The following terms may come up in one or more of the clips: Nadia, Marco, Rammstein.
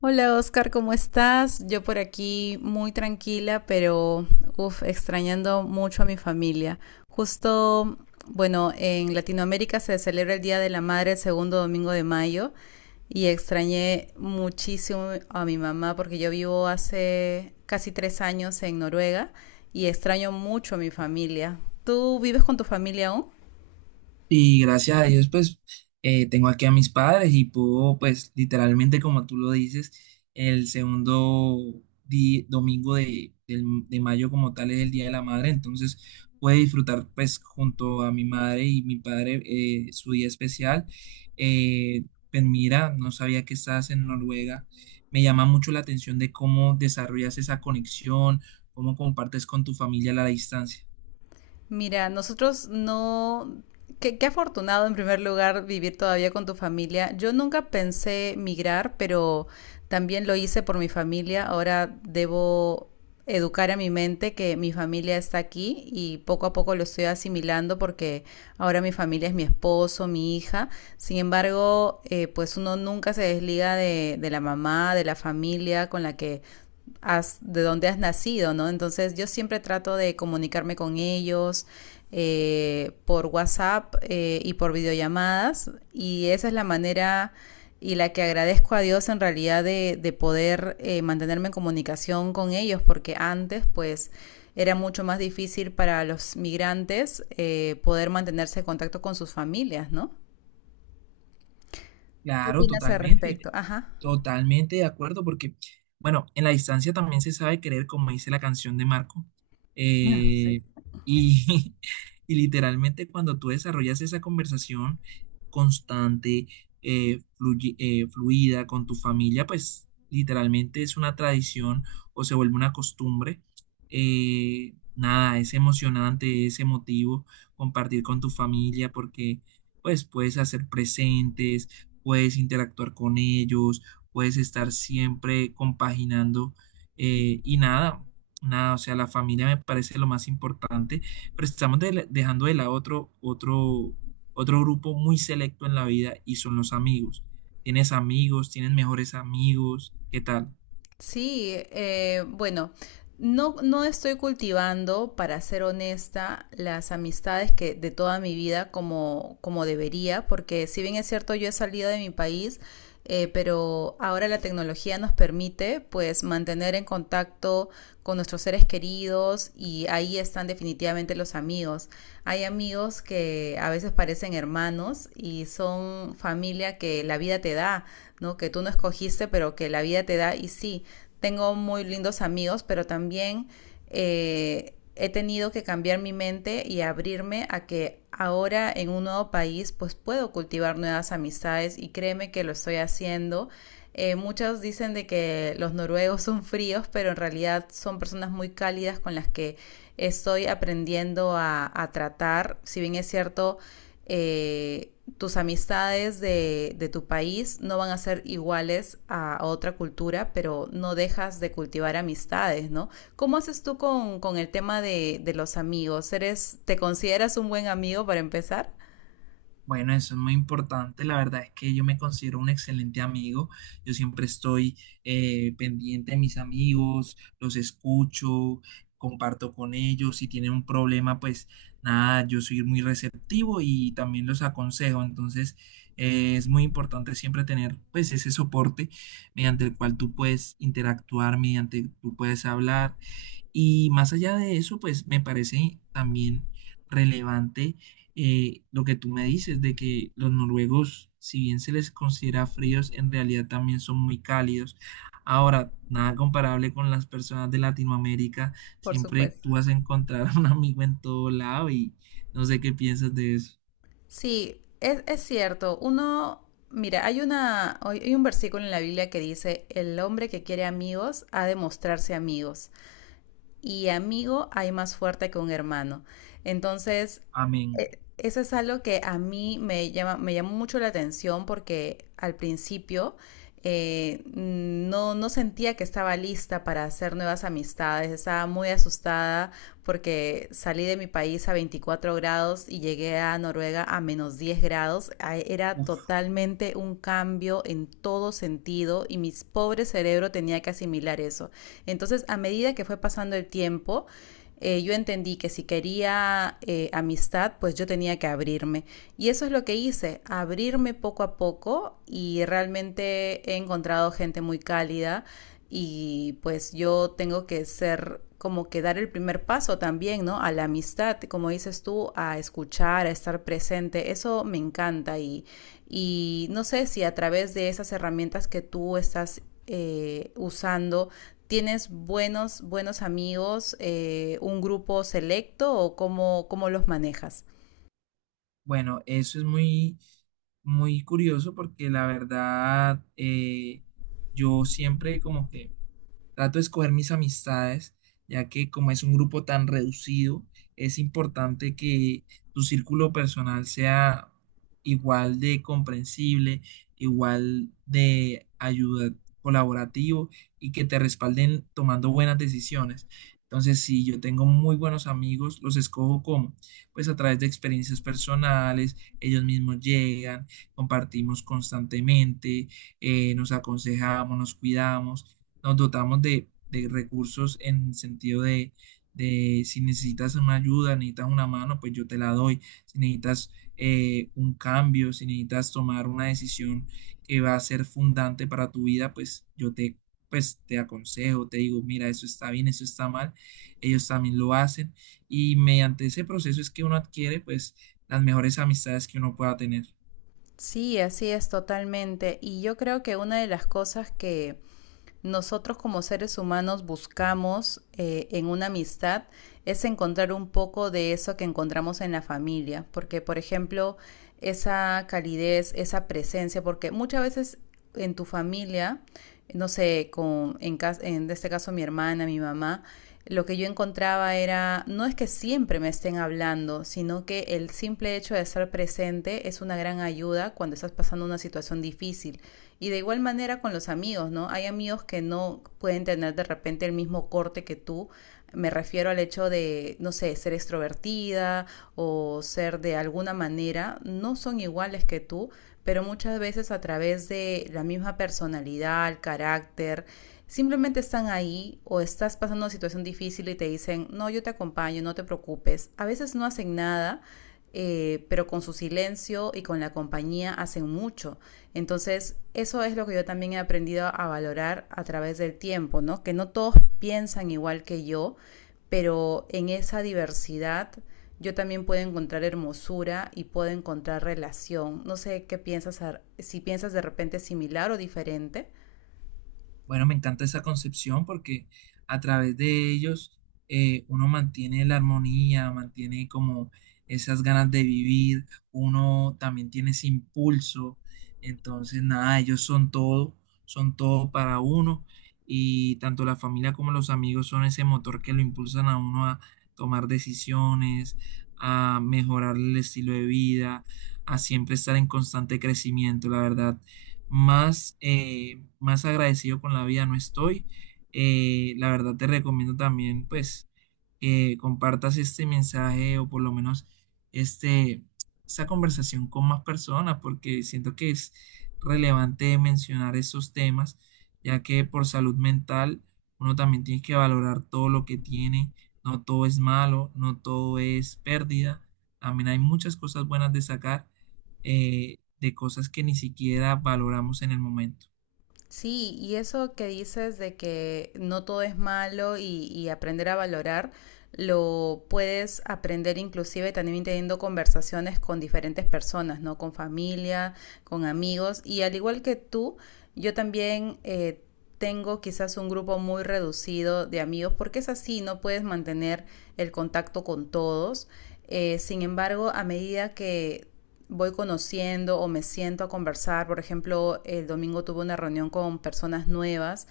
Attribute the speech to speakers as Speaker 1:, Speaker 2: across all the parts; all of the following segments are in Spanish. Speaker 1: Hola Oscar, ¿cómo estás? Yo por aquí muy tranquila, pero uf, extrañando mucho a mi familia. Justo, bueno, en Latinoamérica se celebra el Día de la Madre el segundo domingo de mayo y extrañé muchísimo a mi mamá porque yo vivo hace casi tres años en Noruega y extraño mucho a mi familia. ¿Tú vives con tu familia aún?
Speaker 2: Y gracias a Dios, pues, tengo aquí a mis padres y puedo, pues, literalmente, como tú lo dices, el segundo domingo de mayo como tal es el Día de la Madre, entonces puedo disfrutar, pues, junto a mi madre y mi padre su día especial. Eh, pues mira, no sabía que estabas en Noruega. Me llama mucho la atención de cómo desarrollas esa conexión, cómo compartes con tu familia a la distancia.
Speaker 1: Mira, nosotros no... Qué, qué afortunado en primer lugar vivir todavía con tu familia. Yo nunca pensé migrar, pero también lo hice por mi familia. Ahora debo educar a mi mente que mi familia está aquí y poco a poco lo estoy asimilando porque ahora mi familia es mi esposo, mi hija. Sin embargo, pues uno nunca se desliga de la mamá, de la familia con la que has, de dónde has nacido, ¿no? Entonces yo siempre trato de comunicarme con ellos por WhatsApp, y por videollamadas, y esa es la manera y la que agradezco a Dios en realidad de poder, mantenerme en comunicación con ellos, porque antes pues era mucho más difícil para los migrantes, poder mantenerse en contacto con sus familias, ¿no? ¿Qué
Speaker 2: Claro,
Speaker 1: opinas al
Speaker 2: totalmente.
Speaker 1: respecto? Ajá.
Speaker 2: Totalmente de acuerdo, porque, bueno, en la distancia también se sabe querer, como dice la canción de Marco.
Speaker 1: Ah, sí.
Speaker 2: Eh, y y literalmente cuando tú desarrollas esa conversación constante, fluida con tu familia, pues literalmente es una tradición o se vuelve una costumbre. Nada, es emocionante, es emotivo compartir con tu familia porque, pues, puedes hacer presentes, puedes interactuar con ellos, puedes estar siempre compaginando, eh, y nada, nada, o sea, la familia me parece lo más importante, pero estamos dejando de lado otro grupo muy selecto en la vida y son los amigos. Tienes amigos, tienes mejores amigos, ¿qué tal?
Speaker 1: Sí, bueno, no, no estoy cultivando, para ser honesta, las amistades que de toda mi vida como debería, porque si bien es cierto, yo he salido de mi país, pero ahora la tecnología nos permite pues mantener en contacto con nuestros seres queridos, y ahí están definitivamente los amigos. Hay amigos que a veces parecen hermanos y son familia que la vida te da, ¿no? Que tú no escogiste, pero que la vida te da, y sí, tengo muy lindos amigos, pero también, he tenido que cambiar mi mente y abrirme a que ahora en un nuevo país pues puedo cultivar nuevas amistades, y créeme que lo estoy haciendo. Muchos dicen de que los noruegos son fríos, pero en realidad son personas muy cálidas con las que estoy aprendiendo a tratar. Si bien es cierto, eh, tus amistades tu país no van a ser iguales otra cultura, pero no dejas de cultivar amistades, ¿no? ¿Cómo haces tú con el tema los amigos? ¿Te consideras un buen amigo para empezar?
Speaker 2: Bueno, eso es muy importante. La verdad es que yo me considero un excelente amigo. Yo siempre estoy pendiente de mis amigos, los escucho, comparto con ellos. Si tienen un problema, pues nada, yo soy muy receptivo y también los aconsejo. Entonces, es muy importante siempre tener pues ese soporte mediante el cual tú puedes interactuar, mediante tú puedes hablar. Y más allá de eso, pues me parece también relevante lo que tú me dices de que los noruegos, si bien se les considera fríos, en realidad también son muy cálidos. Ahora, nada comparable con las personas de Latinoamérica,
Speaker 1: Por
Speaker 2: siempre
Speaker 1: supuesto.
Speaker 2: tú vas a encontrar a un amigo en todo lado y no sé qué piensas de eso.
Speaker 1: Sí, es cierto. Uno, mira, hay hay un versículo en la Biblia que dice, el hombre que quiere amigos ha de mostrarse amigos, y amigo hay más fuerte que un hermano. Entonces,
Speaker 2: Amén.
Speaker 1: eso es algo que a mí me me llamó mucho la atención, porque al principio, no, no sentía que estaba lista para hacer nuevas amistades, estaba muy asustada porque salí de mi país a 24 grados y llegué a Noruega a menos 10 grados. Era
Speaker 2: Uf.
Speaker 1: totalmente un cambio en todo sentido, y mi pobre cerebro tenía que asimilar eso. Entonces, a medida que fue pasando el tiempo, yo entendí que si quería, amistad, pues yo tenía que abrirme. Y eso es lo que hice, abrirme poco a poco, y realmente he encontrado gente muy cálida y pues yo tengo que ser como que dar el primer paso también, ¿no? A la amistad, como dices tú, a escuchar, a estar presente, eso me encanta, y no sé si a través de esas herramientas que tú estás, usando. ¿Tienes buenos amigos, un grupo selecto, o cómo los manejas?
Speaker 2: Bueno, eso es muy, muy curioso porque la verdad, yo siempre como que trato de escoger mis amistades, ya que como es un grupo tan reducido, es importante que tu círculo personal sea igual de comprensible, igual de ayuda, colaborativo y que te respalden tomando buenas decisiones. Entonces, si yo tengo muy buenos amigos, los escojo como, pues a través de experiencias personales, ellos mismos llegan, compartimos constantemente, nos aconsejamos, nos cuidamos, nos dotamos de recursos en sentido de, si necesitas una ayuda, necesitas una mano, pues yo te la doy. Si necesitas un cambio, si necesitas tomar una decisión que va a ser fundante para tu vida, pues yo te, pues, te aconsejo, te digo, mira, eso está bien, eso está mal. Ellos también lo hacen y mediante ese proceso es que uno adquiere, pues, las mejores amistades que uno pueda tener.
Speaker 1: Sí, así es totalmente. Y yo creo que una de las cosas que nosotros como seres humanos buscamos, en una amistad es encontrar un poco de eso que encontramos en la familia. Porque, por ejemplo, esa calidez, esa presencia, porque muchas veces en tu familia, no sé, en este caso mi hermana, mi mamá, lo que yo encontraba era, no es que siempre me estén hablando, sino que el simple hecho de estar presente es una gran ayuda cuando estás pasando una situación difícil. Y de igual manera con los amigos, ¿no? Hay amigos que no pueden tener de repente el mismo corte que tú. Me refiero al hecho de, no sé, ser extrovertida o ser de alguna manera, no son iguales que tú, pero muchas veces a través de la misma personalidad, el carácter, simplemente están ahí, o estás pasando una situación difícil y te dicen, no, yo te acompaño, no te preocupes. A veces no hacen nada, pero con su silencio y con la compañía hacen mucho. Entonces, eso es lo que yo también he aprendido a valorar a través del tiempo, ¿no? Que no todos piensan igual que yo, pero en esa diversidad yo también puedo encontrar hermosura y puedo encontrar relación. No sé qué piensas, si piensas de repente similar o diferente.
Speaker 2: Bueno, me encanta esa concepción porque a través de ellos uno mantiene la armonía, mantiene como esas ganas de vivir, uno también tiene ese impulso. Entonces, nada, ellos son todo para uno y tanto la familia como los amigos son ese motor que lo impulsan a uno a tomar decisiones, a mejorar el estilo de vida, a siempre estar en constante crecimiento. La verdad, más agradecido con la vida no estoy. La verdad, te recomiendo también, pues, que compartas este mensaje o por lo menos este, esta conversación con más personas, porque siento que es relevante mencionar esos temas, ya que por salud mental uno también tiene que valorar todo lo que tiene, no todo es malo, no todo es pérdida, también hay muchas cosas buenas de sacar, de cosas que ni siquiera valoramos en el momento.
Speaker 1: Sí, y eso que dices de que no todo es malo, y aprender a valorar, lo puedes aprender inclusive también teniendo conversaciones con diferentes personas, ¿no? Con familia, con amigos. Y al igual que tú, yo también, tengo quizás un grupo muy reducido de amigos, porque es así, no puedes mantener el contacto con todos. Sin embargo, a medida que voy conociendo o me siento a conversar, por ejemplo, el domingo tuve una reunión con personas nuevas,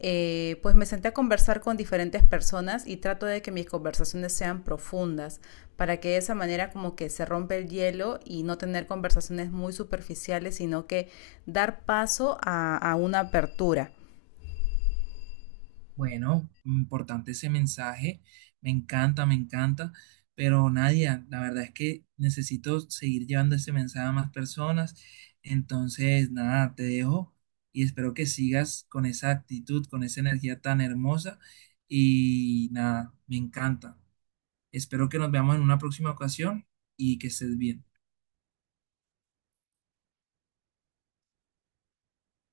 Speaker 1: pues me senté a conversar con diferentes personas, y trato de que mis conversaciones sean profundas para que de esa manera como que se rompe el hielo y no tener conversaciones muy superficiales, sino que dar paso a una apertura.
Speaker 2: Bueno, importante ese mensaje, me encanta, pero Nadia, la verdad es que necesito seguir llevando ese mensaje a más personas, entonces nada, te dejo y espero que sigas con esa actitud, con esa energía tan hermosa y nada, me encanta. Espero que nos veamos en una próxima ocasión y que estés bien.